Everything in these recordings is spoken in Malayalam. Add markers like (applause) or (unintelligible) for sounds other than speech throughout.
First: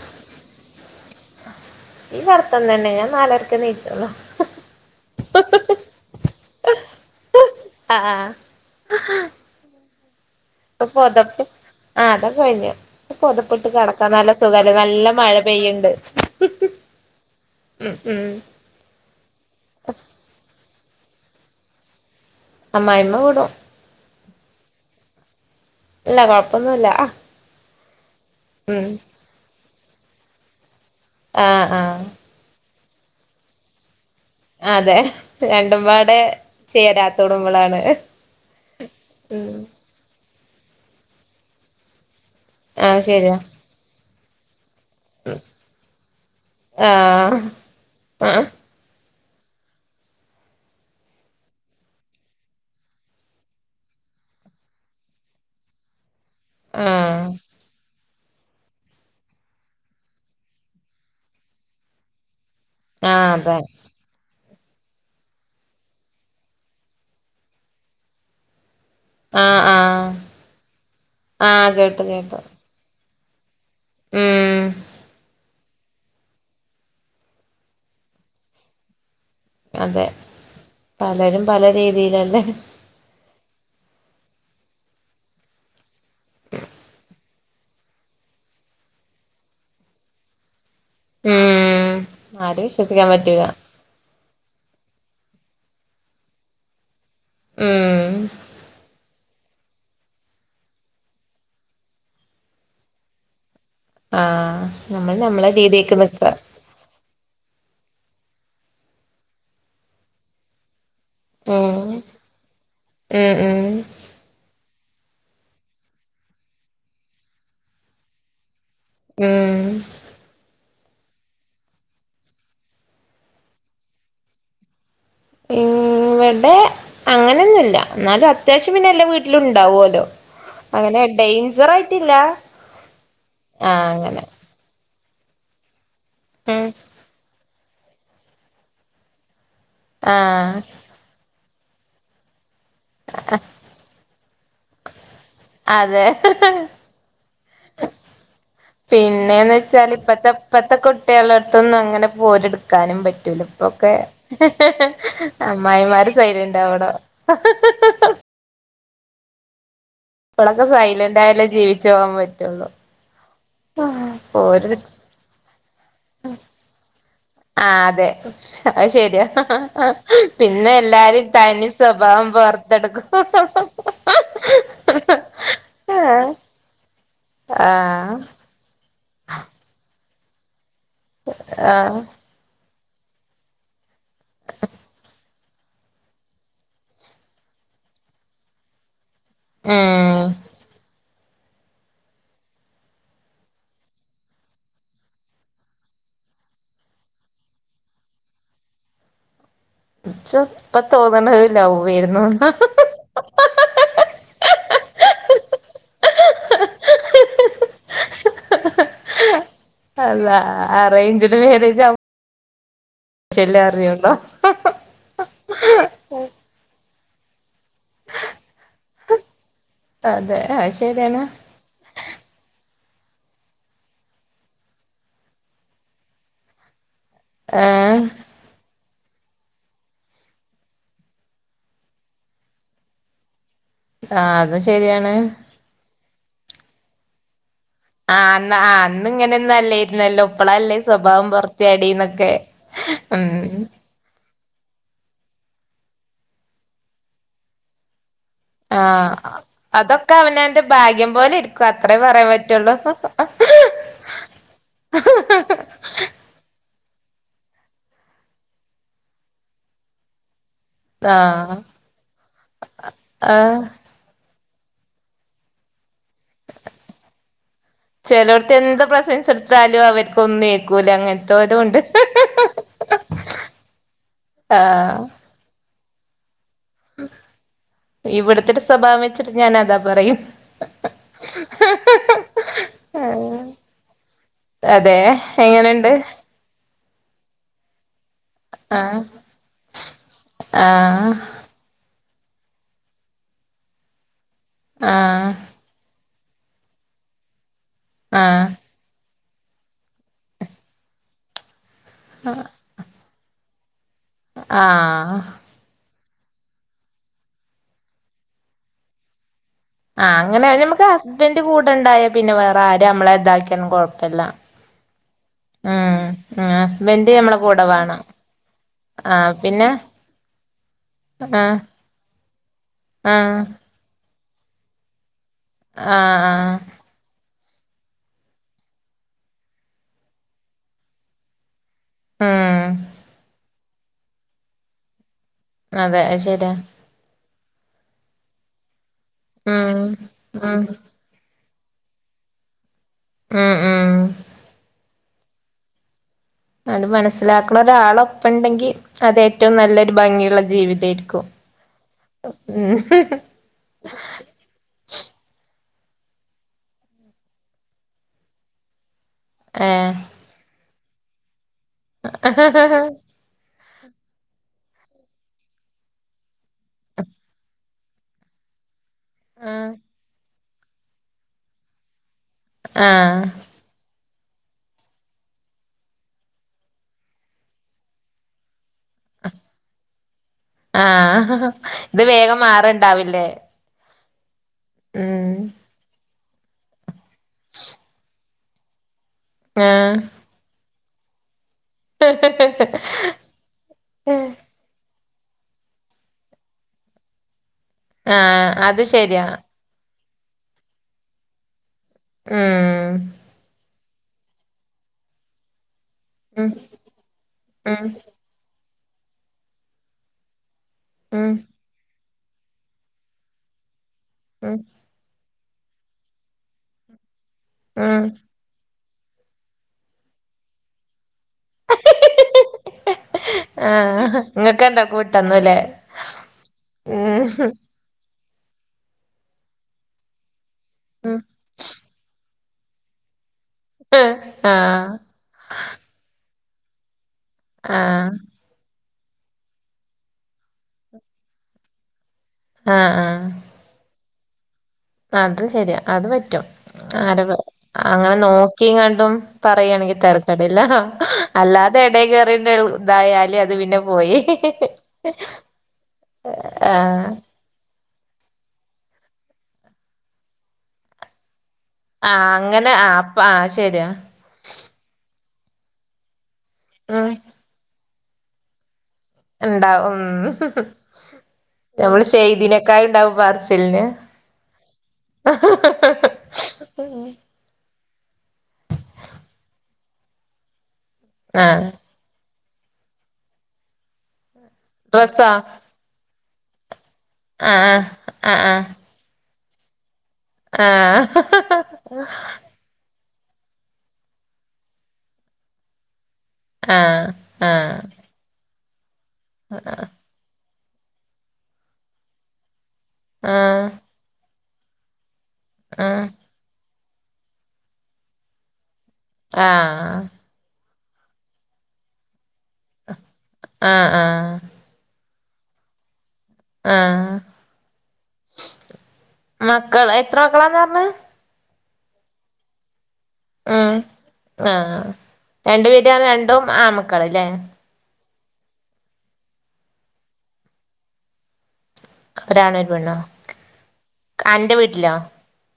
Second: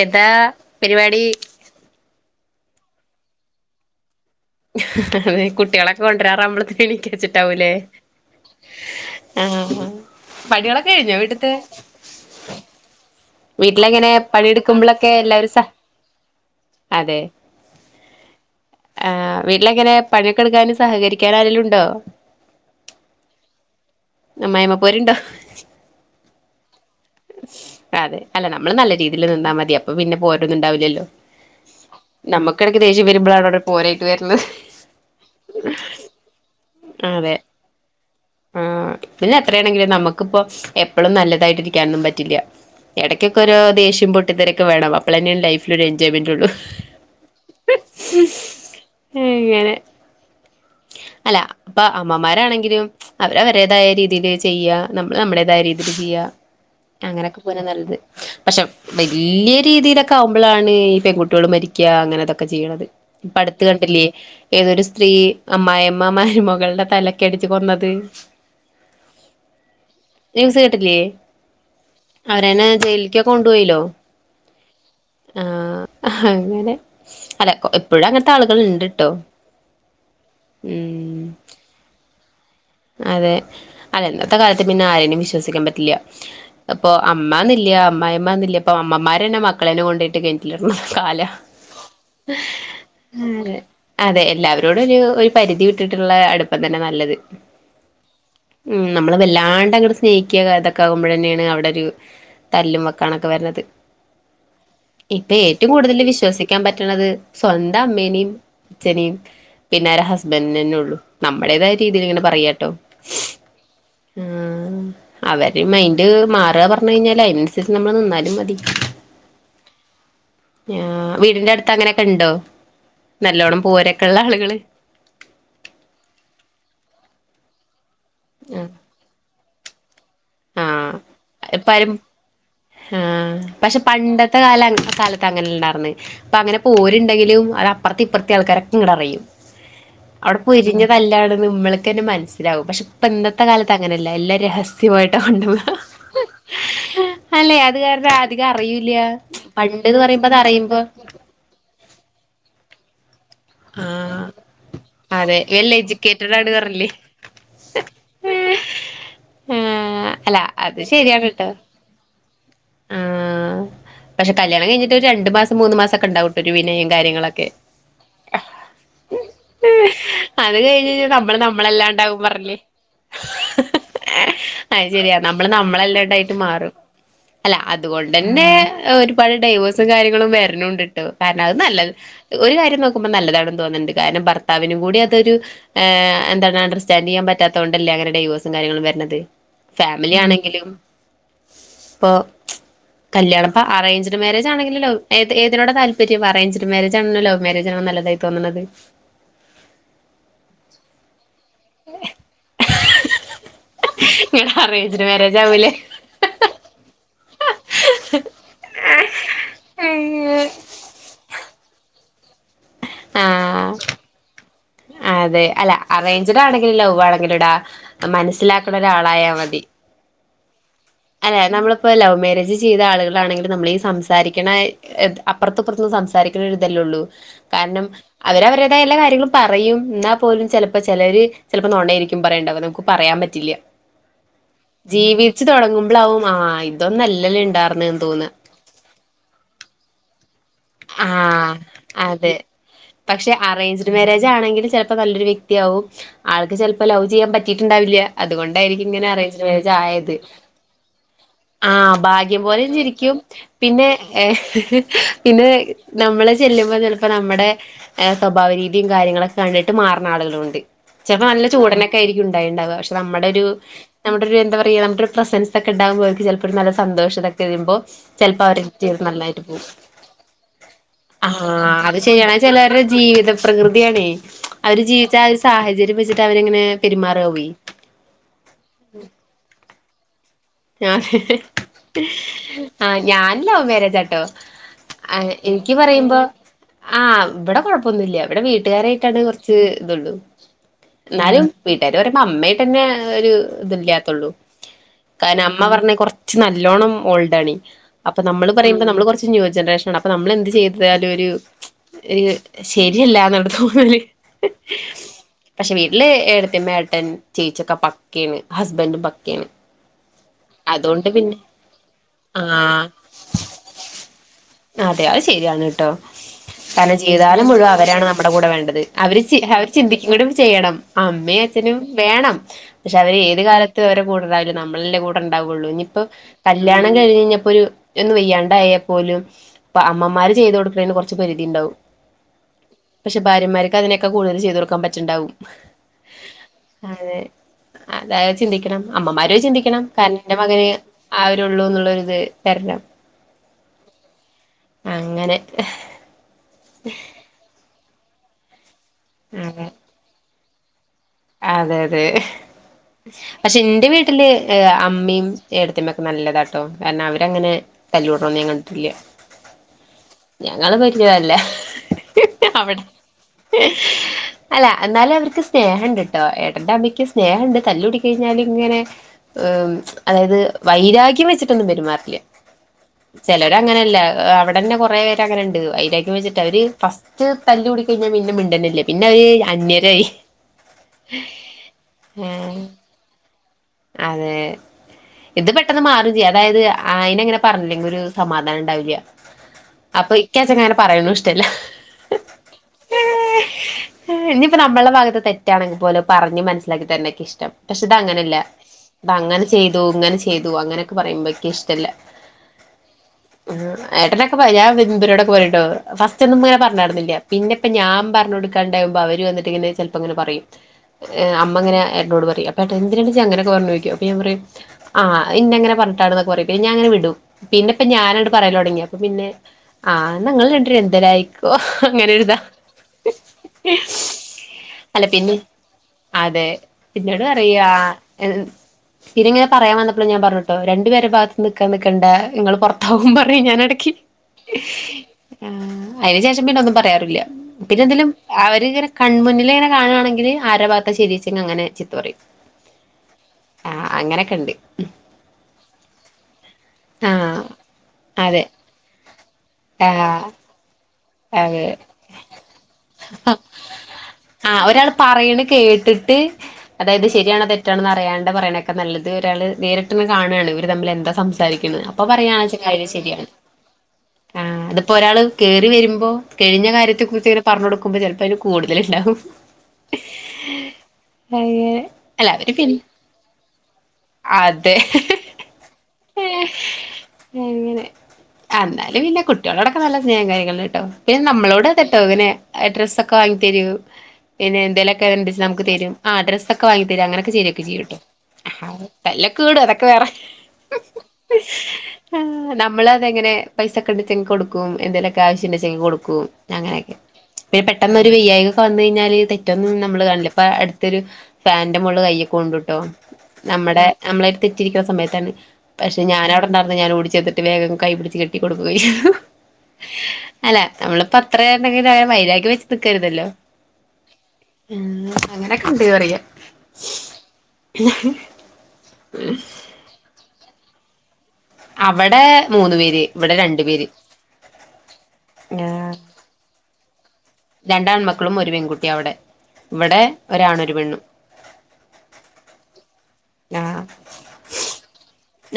യതാ പരിപാടി? ഈ കട്‌ത്തം തന്നെ ഞാൻ നാലര്ക്കെ നീച്ചൊള്ളൂ. കുട്ട്യാളൊക്കെ കൊണ്ടരാറാവുമ്പോ എണിക്കച്ചിട്ടാവൂല്ലേ? ആഹ് ആഹ് ആഹ്. ഇപ്പം പണികളൊക്കെ കഴിഞ്ഞോ പൊതപ്പ് വീട്ട്ത്തെ ആഹ് അതൊക്കെ കഴിഞ്ഞു. ഇപ്പൊ പൊതപ്പ്ട്ട് വീട്ടിലെങ്ങനെ കെടക്കാൻ നല്ല സുഖല്ലേ പണിയെടുക്കുമ്പളൊക്കെ നല്ല മഴ എല്ലാവരും സഹ പെയ്യ്ണ്ട്. അതെ ഉം ഉം ആഹ് വീട്ടിലെങ്ങനെ പണിയൊക്കെടുക്കാന് സഹകരിക്കാന് ആരേലും ഉണ്ടോ? അമ്മായിമ്മ കൂടും. അമ്മായിമ്മ പോര്ണ്ടോ? ഇല്ല കൊഴപ്പൊന്നുല്ല. അതെ അല്ല നമ്മള് ഉം നല്ല രീതീല്‌ നിന്നാ മതി അപ്പൊ പിന്നെ പോരൊന്നും ഇണ്ടാവില്ല്യല്ലോ? ആഹ് ആഹ് നമ്മക്കെടക്ക് ദേഷ്യം വരുമ്പോളാണ് അവ്ടെ പോരായ്ട്ട്‌‌ വര്ല്. അതെ രണ്ടുംപാടെ അതെ ചെരാത്തോടുമ്പളാണ്. ആഹ് പിന്നെ എത്രണെങ്കിലും നമക്ക് ക്ക് ഇപ്പൊ എപ്പോളും നല്ലതായിട്ട് ഇരിക്കാനൊന്നും പറ്റില്ല്യ ആഹ് ശരിയാ എടയ്ക്കൊക്കെ ഓരോ ദേഷ്യം പൊട്ടിത്തെറിം ഒക്കെ വേണം. അപ്പളെന്നെ ലൈഫില് ഒര് എൻജോയ്മെന്റൊള്ളു. ആഹ് ആഹ് ഏഹ് അങ്ങനെ അല്ല ഇപ്പ അമ്മമാരാണെങ്കിലും അവര് അവരേതായ രീതില് ചെയ്യ നമ്മൾ നമ്മുടേതായ രീതീല് ചെയ്യ. ആഹ്. അങ്ങനെയൊക്കെ പോനാ നല്ലത്. പക്ഷെ വല്ല്യ രീതീലൊക്കെ ആവുമ്പളാണ് ഈ പെൺകുട്ട്യള് മരിക്ക അങ്ങനെതൊക്കെ ചെയ്യണത്. ആഹ് അതെ ഇപ്പട്ത്ത് കണ്ടില്ലേ. ഏതൊരു സ്ത്രീ അമ്മായിമ്മ മരുമകളുടെ തലക്കടിച്ച് കൊന്നത്. ന്യൂസ്‌ കേട്ടില്ലേ. ആ കേട്ടു, കേട്ടു. പിന്ന ജയിലിക്ക്‌ കൊണ്ടുപോയില്ലോ ഉം ആ. ആ അങ്ങനെ അല്ല എപ്പൊഴും അങ്ങനത്തെ ആളുകൾ ഇണ്ട്ട്ടോ. അതെ പലരും പല രീതിയിലല്ലേ. അതെ അല്ല ഇന്നത്തെ കാലത്ത് പിന്നെ ആരലും വിശ്വസിക്കാൻ പറ്റില്ല. അപ്പൊ അ അമ്മാന്നില്ല്യ അമ്മയിമ്മാന്നില്ല്യ പ്പ അമ്മമാരന്നെ മക്കളെ കൊണ്ടോയിറ്റ് കെ (unintelligible) കാല ഉം ആരും വിശ്വസിക്കാൻ പറ്റൂല മ്. അതെ എല്ലാവരോടും ഒരു, ഒരു പരിധി വിട്ടിട്ട്ള്ളെ അടുപ്പം തന്നെ നല്ലത്. ഉം. മ് നമ്മള് വല്ലാണ്ട് അങ്ങട് സ്നേഹിക്ക ഇതൊക്കെ ആകുമ്പഴന്നേണ് അവിടെ ഒരു. തല്ലും വക്കാണൊക്കെ വരണത്. ആഹ് നമ്മൾ ഇപ്പ നമ്മളെ ഏറ്റവും രീതിക്ക് കൂടുതൽ നിക്ക വിശ്വസി ക്കാൻ പറ്റണത് സ്വന്തം അമ്മേനിം അച്ഛനിം പിന്നെരെ ഹസ്ബന്റിനെന്നെ ഉള്ളു. നമ്മുടേതായ ഉം രീതിയിലിങ്ങനെ പറയാ. ഉം, ഉ അവര് മൈന്റ് മാറ പർഞ്ഞ് കഴിഞ്ഞാല് അതിനനുസരിച്ച് നമ്മള് നിന്നാലും മതി. മ്. ഞാ വീടിന്റെ അടുത്ത് അങ്ങനെയൊക്കെ ഇണ്ടോ നല്ലോണ്ണം പോരൊക്കെള്ള ആളുകള്. മ് ഇവിടെ. ഇല്ല ല്ല ന്നാലും അത്യാവശ്യം പിന്നെ എല്ലാ വീട്ടിലും ഉണ്ടാവല്ലോ. ആ ഇപ്പാരും ആ പക്ഷെ ആഹ് അങ്ങനെ പണ്ടത്തെ കാല, കാല ത്തങ്ങനെ ഇണ്ടാർന്നേ അപ്പ അങ്ങനെ ഉം പോരുണ്ടെങ്കിലും അത് അപ്പറത്തി ഇപ്പറത്തി ആൾക്കാരൊക്കെ ഇങ്ങട് അറിയും. അവടെ ആഹ് പൊരിഞ്ഞതല്ലാണന്ന് നമ്മൾക്കന്നെ മനസ്സിലാവും പക്ഷെ. ഇപ്പ ഇന്നത്തെ കാലത്ത് അങ്ങനെയല്ല എല്ലാം രഹസ്യായിട്ട കൊണ്ട്പോന്നേ. അതെ. അല്ലെ അത് കാരണം അധികം അറിയില്ല പണ്ട്ന്ന് പറയുമ്പോ അത് അറിയുമ്പോ. കുട്ട്യാളടുത്തോന്നും അങ്ങനെ പോര് ഇട്ക്കാനും പറ്റൂല ഇപ്പൊക്കെ. ആഹ് അതെ വെൽ അമ്മായിമാര് എഡ്യൂക്കേറ്റഡ് ആണ് പറഞ്ഞില്ലേ സൈലന്റാവണം. ഏ. അല്ല ഇപ്പളൊക്കെ അത് സൈലന്റ് ശരിയാണ് ആയാലേ ട്ടൊ. ജീവിച്ചു പോകാൻ പറ്റുള്ളൂ ആ പക്ഷെ കല്യാണം ഓര് കഴിഞ്ഞിട്ട്. രണ്ട് മാസം മൂന്ന് മാസം ഒക്കെണ്ടാവട്ടും ഒരു വിനയം കാര്യങ്ങളൊക്കെ. ആ അതെ. അ ശരിയാ അത് പിന്നെ കഴിഞ്ഞ് എല്ലാരും നമ്മള് തനി നമ്മളല്ലാണ്ടാവും സ്വഭാവം പറഞ്ഞില്ലേ പൊർത്തെടുക്കും. (unintelligible) അത് ശരിയാ നമ്മള് നമ്മളെല്ലാണ്ടായിട്ട് മാറും അല്ല ആഹ് അതുകൊണ്ടന്നെ. പിന്നെ ഒരുപാട് ഡൈവോഴ്സും കാര്യങ്ങളും വര്നൂണ്ട്ട്ടൊ കാരണം അത് നല്ലത് ആഹ് ഒരു കാര്യം നോക് ക്കുമ്പ നല്ലതാണെന്ന് തോന്ന്ണ്ട് കാരണം ഭർത്താവിനും കൂടി അതൊരു. ഏ എന്താണ് അണ്ടർസ്റ്റാന്റെയ്യാൻ പറ്റാത്തോണ്ടല്ലേ അങ്ങന ഡൈവോസും കാര്യങ്ങളും വരണത്. ഫാമിലി ഉം ആണെങ്കിലും ഇപ്പൊ. കല്യാണപ്പ അറേഞ്ച്ഡ് മേരേജ് ആണെങ്കിലും ഏത് ഏതിനോട താല്പര്യം അറേഞ്ച്ഡ് മേരേജ് ആണോ ലവ് മേരേജ്. ജാണോ നല്ലതായി തോന്നണത്. ച്ചൊ ഇപ്പ തോന്നണ് ലവ്വായിരുന്നോന്ന്. നിങ്ങള് അറേഞ്ച്ഡ് മേരേജാവുലേ. അള്ളാഹ് അറേഞ്ച്ഡ് മേരേജ് ആവു ആഹ് (inaudible) അതെ അല്ല അറേഞ്ച്ഡ് ആണെങ്കിലും ലവ്വാണെങ്കിലും ടാ മനസ്സിലാക്കണ ഒരാളായ മതി അതെ അയ്ശ് അല്ലെ നമ്മളിപ്പോ ലവ് മേരേജ് ചെയ്ത ആളുകളാണെങ്കിലും നമ്മളീ സംസാരിക്കണ അപ്പുറത്തിപ്പറത്തുന്ന് സംസാരിക്കുന്ന ഒരിതല്ലേ ഉള്ളൂ കാരണം ഏഹ് അവര് അവരടെ എല്ലാ കാര്യങ്ങളും പറയും എന്നാ പോലും ചെലപ്പോ ചെലര് ചെലപ്പോ നൊണായിരിക്കും പറയണ്ടാവ നമുക്ക് പറയാൻ പ റ്റില്ല ആഹ് അതും ശരിയാണ് തുടങ്ങുമ്പളാവും ആ ഇതൊന്നല്ലല്ലേ ഇണ്ടാർന്നേന്ന് ആഹ് അന്ന് അന്നിങ്ങനെ ഒന്നും അല്ലായിരുന്നല്ലോ ഇപ്പളല്ലേ സ്വഭാവം ആഹ് പൊറത്ത് ചാടീന്നൊക്കെ ഉം ഡ് മേരേജ് ആണെങ്കില് ചെലപ്പോ നല്ലൊരു വ്യക്തിയാകും ആൾക്ക് ചെലപ്പോ ലവ് ചെയ്യാൻ പറ്റീട്ട്ണ്ടാവില്യ അതുകൊ ണ്ടായിരിക്കും ഇങ്ങനെ ആഹ് അറേഞ്ച്ഡ് മേരേജ് ആയത് അതൊക്കെ അവനവന്റെ ഭാഗ്യം പോലെ ഇരിക്കും ആഹ് അത്രേ പറയാൻ ഭാഗ്യം പറ്റുള്ളൂ പോലെന്നിരിക്കും പിന്നെ പിന്നെ നമ്മള് ചെല്ലുമ്പോ ചെലപ്പോ നമ്മടെ സ്വഭാവ രീതിയും കാര്യങ്ങളൊക്കെ കണ്ടിട്ട് മാറണ ആളുകളുമുണ്ട് ചെലപ്പോ നല്ല ആഹ് ചൂടനൊക്കെ ആയിരിക്കും ഉണ്ടായിണ്ടാവ പക്ഷെ നമ്മുടൊരു ആഹ് നമ്മുടെ ഒരു എന്താ പറയാ നമ്മുടെ ഒരു പ്രസൻസ് ഒക്കെ ഉണ്ടാകുമ്പോ ഓർക്ക് ചെല പ്പോ നല്ല സന്തോഷം ഇതൊക്കെ വരുമ്പോ ചെലപ്പോ അവര് നന്നായിട്ട് പോവും ഒന്നേൽ ക്കൂലെങ്ങന് ആഹ് അത് ശരിയാണ് അത് ചെലോരെ ജീവിത പ്രകൃതിയാണേ അവര് ആഹ് ജീവിച്ച ആ സാഹചര്യം വെച്ചിട്ട് അവരിങ്ങനെ പെരുമാറു ആവ്വേ ഇവിടത്തൊരു സ്വഭാവം വെച്ചിട്ട് ഞാൻ അതാ പറയ്യ ഞാൻ ആഹ് ഞാൻ ലവ് മേരേജാട്ടോ അതെ എനിക്ക് എങ്ങനെണ്ട് പറയിമ്പോ ആഹ് ഇവിടെ കൊഴപ്പൊന്നുല്ല ഇവിടെ ആഹ് വീട്ടുകാരായിട്ടാണ് കൊറച്ച് ഇതുള്ളൂ ആഹ് എന്നാലും വീട്ടാര് പറയുമ്പോ അമ്മേയിട്ടന്നെ ഒരു ഇത്‌ല്യാത്തൊള്ളൂ ആഹ് കാരണം അമ്മ പറഞ്ഞാ കൊറച്ച് നല്ലോണം ഓൾഡ് ആണേ അപ്പൊ ആഹ് നമ്മള് പറയുമ്പോ നമ്മള് കൊറച്ച് ന്യൂ ജനറേഷൻ ആണ് അപ്പൊ നമ്മൾ എന്ത് ചെയ്താലും ഒരു ഒരു ശരിയല്ലാന്നൊള്ള തോന്നല് ആഹ് (inaudible) പക്ഷെ വീട്ടില് ഏട്ടത്തി അമ്മ, ഏട്ടൻ, ചേച്ചി ഒക്കെ പക്കേണ്. ഹസ്ബന്റും പക്കേണ്. ആഹ് അങ്ങനെ ഞമ്മക്ക് ഹസ്ബന്റ് കൂടെണ്ടായാ പിന്നെ വേറെ ആഹ് ആരും നമ്മളെ ഇതാക്കിയാലും കൊഴപ്പല്ല അതെ അത് ശരിയാണ്‌ ട്ടോ ഉം കാരണം ഹസ്ബൻഡ് നമ്മളെ ജീവിതകാലം കൂടെ മുഴുവൻ വേണം അവരാണ് നമ്മുടെ കൂടെ വേണ്ടത് അവര് ആഹ് അവര് പിന്നെ ചിന്തിക്കും കൂടെ ചെയ്യണം അമ്മേം ആഹ് അച്ഛനും വേണം പക്ഷെ അവര് ആഹ് ഏത് കാല ത്ത് അവര് കൂടെ ഇണ്ടാവില്ല നമ്മളല്ലേ കൂടെ ഉണ്ടാവുള്ളൂ ഇനിപ്പ ആഹ് ആഹ് കല്യാ ണം കഴിഞ്ഞഴിഞ്ഞപ്പൊരു ഒന്ന് വെയ്യാണ്ടായ പോലും അപ്പ അമ്മമാര് ചെയ്ത് കൊടുക്കണതിന് കൊറച്ച് പരിധി ഇണ്ടാവും ആഹ് പക്ഷെ ഭാര്യമാര്ക്ക് അതിനെക്കാ കൂടുതൽ ചെയ്തു കൊടുക്കാൻ പറ്റ്ണ്ടാവും അതെ അത് ശര്യാ അതെ അതായി ചിന്തിക്കണം അമ്മമാരും അത് ഉം ചിന്തിക്കണം കാരണെന്റെ ഉം മകന് ആ ഒരു ഉള്ളൂ എന്നുള്ളരിത് തരണം ഉം ഉം അങ്ങനെ അത് മനസ്സിലാക്കുന്ന ഒരാളോപ്പണ്ടെകി അത് ഏറ്റവും അതെ നല്ല ഒരു ഭംഗിയുള്ള ജീവിതെയിരിക്കും അതെ അതെ പക്ഷെ ഇന്റെ വീട്ടില് ഏ അമ്മയും ഏട്ടത്തിയമ്മയൊക്കെ നല്ലതാട്ടോ കാരണം അവരങ്ങനെ തല്ല് കൂടുന്നതൊന്നും ഞാൻ കണ്ടിട്ടില്ല ഏ (unintelligible) അല്ല എന്നാലും അവർക്ക് സ്നേഹം ഇണ്ട് ഏട്ടൻ്റെ അമ്മയ്ക്ക് സ്നേഹണ്ട് തല്ലു കൂടി കഴിഞ്ഞാലും ഇങ്ങനെ ഏ ആഹ് അതായത് വൈരാഗ്യം വെച്ചിട്ടൊന്നും പെരുമാറില്ല ആഹ് അതങ്ങനല്ലേ അവിടെന്നെ കൊറേ പേര് അങ്ങനെണ്ട് വൈരാഗ്യം വെച്ചിട്ട് ഫസ്റ്റ് റ്റ് തല്ല് കൂടി കഴിഞ്ഞാൽ പിന്നെ മിണ്ടലില്ല പിന്നെ അവര് അന്യരായി ആഹ് അഹ് ഇത് വേഗം മാറുണ്ടാവില്ലേ അതെ ഇത് പെട്ടെന്ന് മാറും ചെയ്യാം അതായത് അയിനങ്ങനെ പറഞ്ഞില്ലകിൽ ഒരു സമാധാനം ഇണ്ടാവില്ല ആഹ് അപ്പൊ എനിക്ക് അങ്ങനെ പറയുന്നതും ഇഷ്ട്ടല്ല ഇഞ്ഞിയിപ്പോ നമ്മടെ ഭാഗത്ത് തെ റ്റാണങ്കി പൊലും പറഞ്ഞ് മനസ്സിലാക്കി തരുന്നതാ ഇൻക്കിഷ്ട്ടം പക്ഷെ ഇത് അങ്ങനല്ല ആഹ് അത് ശരിയാ ചെയ്തു ഇങ്ങനെ ചെയ്തു അങ്ങനെയൊക്ക പറയുമ്പോഇന്ക് ഇഷ്ടല്ല ഉം യേട്ടനൊക്കെ പറയും ഞാൻ ഇബാലോടൊക്കെ പറയുട്ടോ ഫസ്റ്റ് ഒന്നും ഉം ഞാൻ പറഞ്ഞടയിരുന്നില്ല പിന്നെ പ്പ ഉം ഞാൻ പറഞ്ഞോടിക്കണ്ടാവുമ്പോ അവർ വന്നാണ്ട് ചെലപ്പം ഇങ്ങനെ പറയും ഹ് ഉം അമ്മ അങ്ങന ഏട്ടനോട് പറയും അപ്പോ എന്തിനെച്ച അങ്ങനൊക്കെ പറഞ്ഞതെന്ന് ചോയ്ക്കും അപ്പൊ ഞാൻ പറയും ഉം ആഹ് ഇന്നെ ഇങ്ങനെ പറഞ്ഞിട്ടാണ് എന്നൊക്കെ പറയും പിന്നെ ഞാൻ ഇങ്ങനെ വിടും പിന്നെ ഇപ്പൊ ഉം ഞാനാണ്ട് പറയല് തൊടങ്ങി അപ്പൊ പിന്നെ ആഹ് ഇങൾ രണ്ട് പേരുംഎന്തേലും ആയിക്കോ അങ്ങനൊരിതാ ആഹ് ഇങ്ങക്കണ്ട അല്ല പിന്നെ കൂട്ടന്നുല്ലേ അതെ ഉം ഇന്നോട് പറയ പിന്നെങ്ങനെ പറയാം വന്നപ്പോൾ ഞാൻ പറഞ്ഞട്ടോ രണ്ടു പേരെ ഉം ഭാഗത്ത് നിക്കാൻ നിൽക്കണ്ട ഇങ്ങള് പൊറത്താവും പറയും ഞാൻ ഏ ആഹ് ആഹ് അതിന് ശേഷം പിന്നെ ഒന്നും പറയാറില്ല പിന്നെ എന്തേലും ആഹ് അവരിങ്ങനെ കൺമുന്നിൽ ഇങ്ങനെ കാണയാണെങ്കിൽ ആര ഭാഗത്ത ശരിന്നുവെച്ച അങ്ങനെ ചീത്ത പറയും ആഹ് ആഹ് ആഹ് അങ്ങനെയൊക്കെണ്ട് ആഹ് അത് ശരിയ അത് പറ്റും ആ ആരതും അങ്ങനെ അതെ നോക്കിം കണ്ടും ആ പറയാണെങ്കിൽ തരക്കേടില്ല അതെ അല്ലാതെ യെടെ കേറിണ്ടേല് തയാൽ അത് പിന്നെ പോയി ട്ട് അതായത് ആഹ് ശരിയാണോ തെ റ്റാണെന്ന് അറിയാതെ പറയാനൊക്കെ റ്റാൻ അറിയണ്ടേ പറയിനെക്കാൾ നല്ലത് ഒരാൾ നേരിട്ട് തന്നെ കാണുകയാണ് ഇവർ തമ്മിൽ എന്താ സംസാരിക്കുന്നത് ഇപ്പൊ ആഹ് പറയയാണെച്ച അങ്ങനെ കാര്യം ആഹ് അപ്പ ശരിയാണ് ആഹ് ശരിയാ ആഹ് ഇതിപ്പോ ഒരാൾ കേറി വരുമ്പോ കഴിഞ്ഞ കാര്യത്തെ ഉം കുറിച്ച് ഇങ്ങനെ പറഞ്ഞു കൊടുക്കുമ്പോ ചെലപ്പോ അതിന് കൂടുതൽണ്ടാവും ഉണ്ടാവും ഉം അങ്ങനെ നമ്മള് അല്ല അവര് പിൻ ചെയ്തതിനേക്കാളും ഇണ്ടാവും പറച്ചിലിന് അതെ (unintelligible) അങ്ങനെ എന്നാലും കുട്ടികളോടൊക്കെ നല്ല സ്നേഹം കാര്യോക്കണ്ട്ട്ടൊപിന്നെ നമ്മളോട് ആഹ് അതെ (unintelligible) ഡ്രസ്സ്‌ ഒക്ക വാങ്ങി തരൂ പിന്നെ എന്തേലൊക്കെ ഡ്രസ്സോ ഇണ്ട്ച് നമുക്ക് തരു ആ ഡ്രസ്സ് ഒക്ക വാങ്ങി തരും അങ്ങനൊക്കെ ചെയ്ത് ആഹ് ചെയ്യുട്ടോ ആഹ് തല്ലൊക്ക കൂടും അതൊക്കെ വേറെ ആഹ് അമ്മളെ ഇത് എങ്ങനെ പൈസക്കണ്ട്ച്ചങ്കി കൊട്ക്കും എന്തേലെക്കെ ആവശ്യണ്ട്ചങ്കി കൊടുക്കും അങ്ങനെക്കെ ആഹ് ആഹ് പിന്നെ ആഹ് പെട്ടെന്നൊരു വയ്യായികൊക്കെ വന്ന് കഴിഞ്ഞാല് തെറ്റൊന്നും നമ്മള് കാണില്ല ഇപ്പൊ അട് ത്തരു ഫാൻന്റെ മോൾല് കയ്യോക്കെ കൊണ്ടുട്ടോ ആഹ് നമ്മടെ നമ്മളായിറ്റ് തെറ്റിരിക്കുന്ന സമയത്താണ് പക്ഷെ ആഹ് ഞാന അവടണ്ടാർന്ന് ഞാന് ഓടി ചെന്നിട്ട് വേഗം കൈ പിടിച്ച് കെട്ടി കൊടുക്കോയി ആഹ് അല്ല നമ്മളിപ്പ അത്രയാ എന്തേങ്കിലായ വൈരാഗ്യം വെച്ച് നിക്കരുതല്ലോ ആഹ് ആഹ് ആ അങ്ങനെക്കെ ഇണ്ട് പറയാ ആഹ് മക്കള് എത്ര മക്കളാന്നാ പർഞ്ഞേ അവടേ മൂന്ന് പേര് ഇവിടെ രണ്ടു ഉം പേര് ആഹ് രണ്ടു വീട്ടിലാന്നെ രണ്ടും ആമക്കള് ലെ രണ്ടാൺമക്കളും ഒരു പെൺകുട്ടി അവടെ ഇവടെ ഒരാണും ഒരു പെണ്ണും ഒരാണൊരു പെണ്ണും ആഹ് അന്റെ വീട്ട്ലോ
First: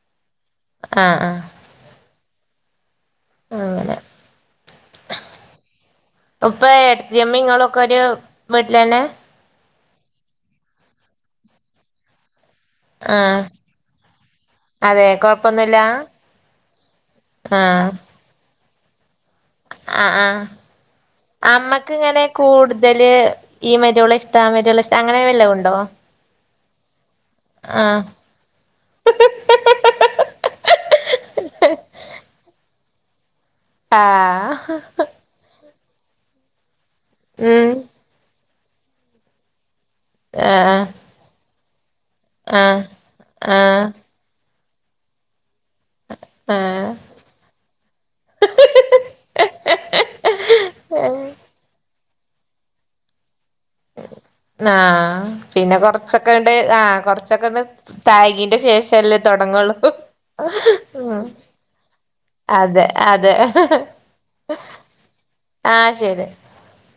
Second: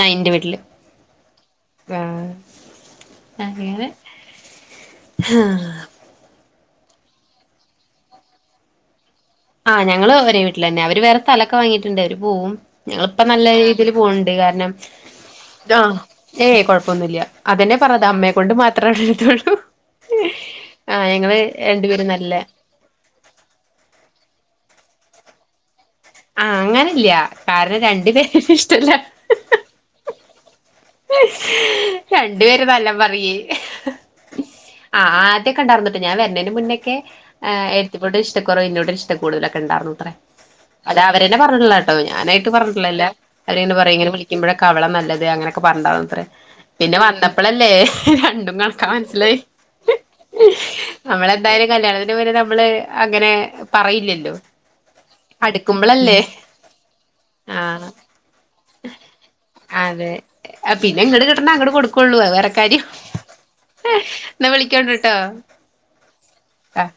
ആഹ് ഇന്റെ വീട്ടില് ആഹ് ആഹ് ആഹ് അങ്ങനെ ഉപ്പ ഏട്ടത്തിയമ്മീം ഇങ്ങളൊക്കെ ഒരു വീട്ട്ലന്നെ ആ ഞങ്ങള് ഒരേ വീട്ട്ലന്നെ അവര് വേറെ സ്ഥലൊക്ക വാങ്ങിട്ടുണ്ട് അവര് പോവും ഞങ്ങളിപ്പ ആഹ് നല്ല രീതിയില് പോവ്ണ്ട് കാര്ണം അതെ കൊഴപ്പൊന്നുല്ല ആഹ് ഏയ് കൊഴപ്പൊന്നില്ല്യാ അതന്നെ ആഹ് പർഞ്ഞത് അമ്മയെക്കൊണ്ട് മാത്രേ ഒരിതൊള്ളൂ ആഹ് -ആഹ് ആഹ് ഞങ്ങള് അമ്മക്ക് രണ്ടുപേരും ഇങ്ങനെ നല്ല കൂട്തല് ഈ മരോള ഇഷ്ട ആ മരോള ഇഷ്ട അങ്ങനെ വല്ലോം ഉണ്ടോ ആ അങ്ങനെല്ല്യാ കാരണം ആഹ് രണ്ടു പേരെയും ഇഷ്ടല്ല രണ്ട് പേരും നല്ലം പറിയെ ആഹ് ആ ആ ആദ്യൊക്കെ ഇണ്ടാർന്നുട്ടോ ഞാൻ വര്ണേന് മുന്നേക്കെ ഏ ഉം ഏട്ടത്തീമ്മനോട് ഇഷ്ട കൊറവ് ഇന്നോടൊരു ഇഷ്ടം കുടുതലൊക്കെ ഇണ്ടാർന്നു ത്രേ ആഹ് ആഹ് അവരന്നെ പറഞ്ഞിട്ട്ള്ളാട്ടോ ഞാനായിട്ട് പർഞ്ട്ട്ള്ളല്ലാ അവരിങ്ങനെ ആഹ് പറയും ഇങ്ങനെ വിളിക്കുമ്പഴൊക്കെ അവളാ നല്ലത് അങ്ങനെ ക്കൊ പ (unintelligible) ത്രേ ആഹ് പിന്നെ വന്നപ്പളല്ലേ രണ്ടും കണക്കാ മൻസ്സിലായി നമ്മളെന്തായാലും കല്യാണത്തിന് മുന്നെ നമ്മള് അങ്ങനെ പറയില്ലല്ലോ ആഹ് പിന്നെ അടുക്കുമ്പളല്ലേ കൊർച്ചൊക്കങ്ങട്ട് ആ കൊർച്ചൊക്ക ഒന്ന് ആഹ് തായികീന്റെ ശേഷല്ലേ തൊട്ങ്ങോള്ളു അതെ പിന്നെ ഉം ഇങ്ങട് കിട്ടണ അങ്ങട് കൊടുക്കുള്ളൂ അത് വേറെ കാര്യം അതെ അതെ എന്നാ വിളിക്കോണ്ടിട്ടോ ആ ശരി ആഹ്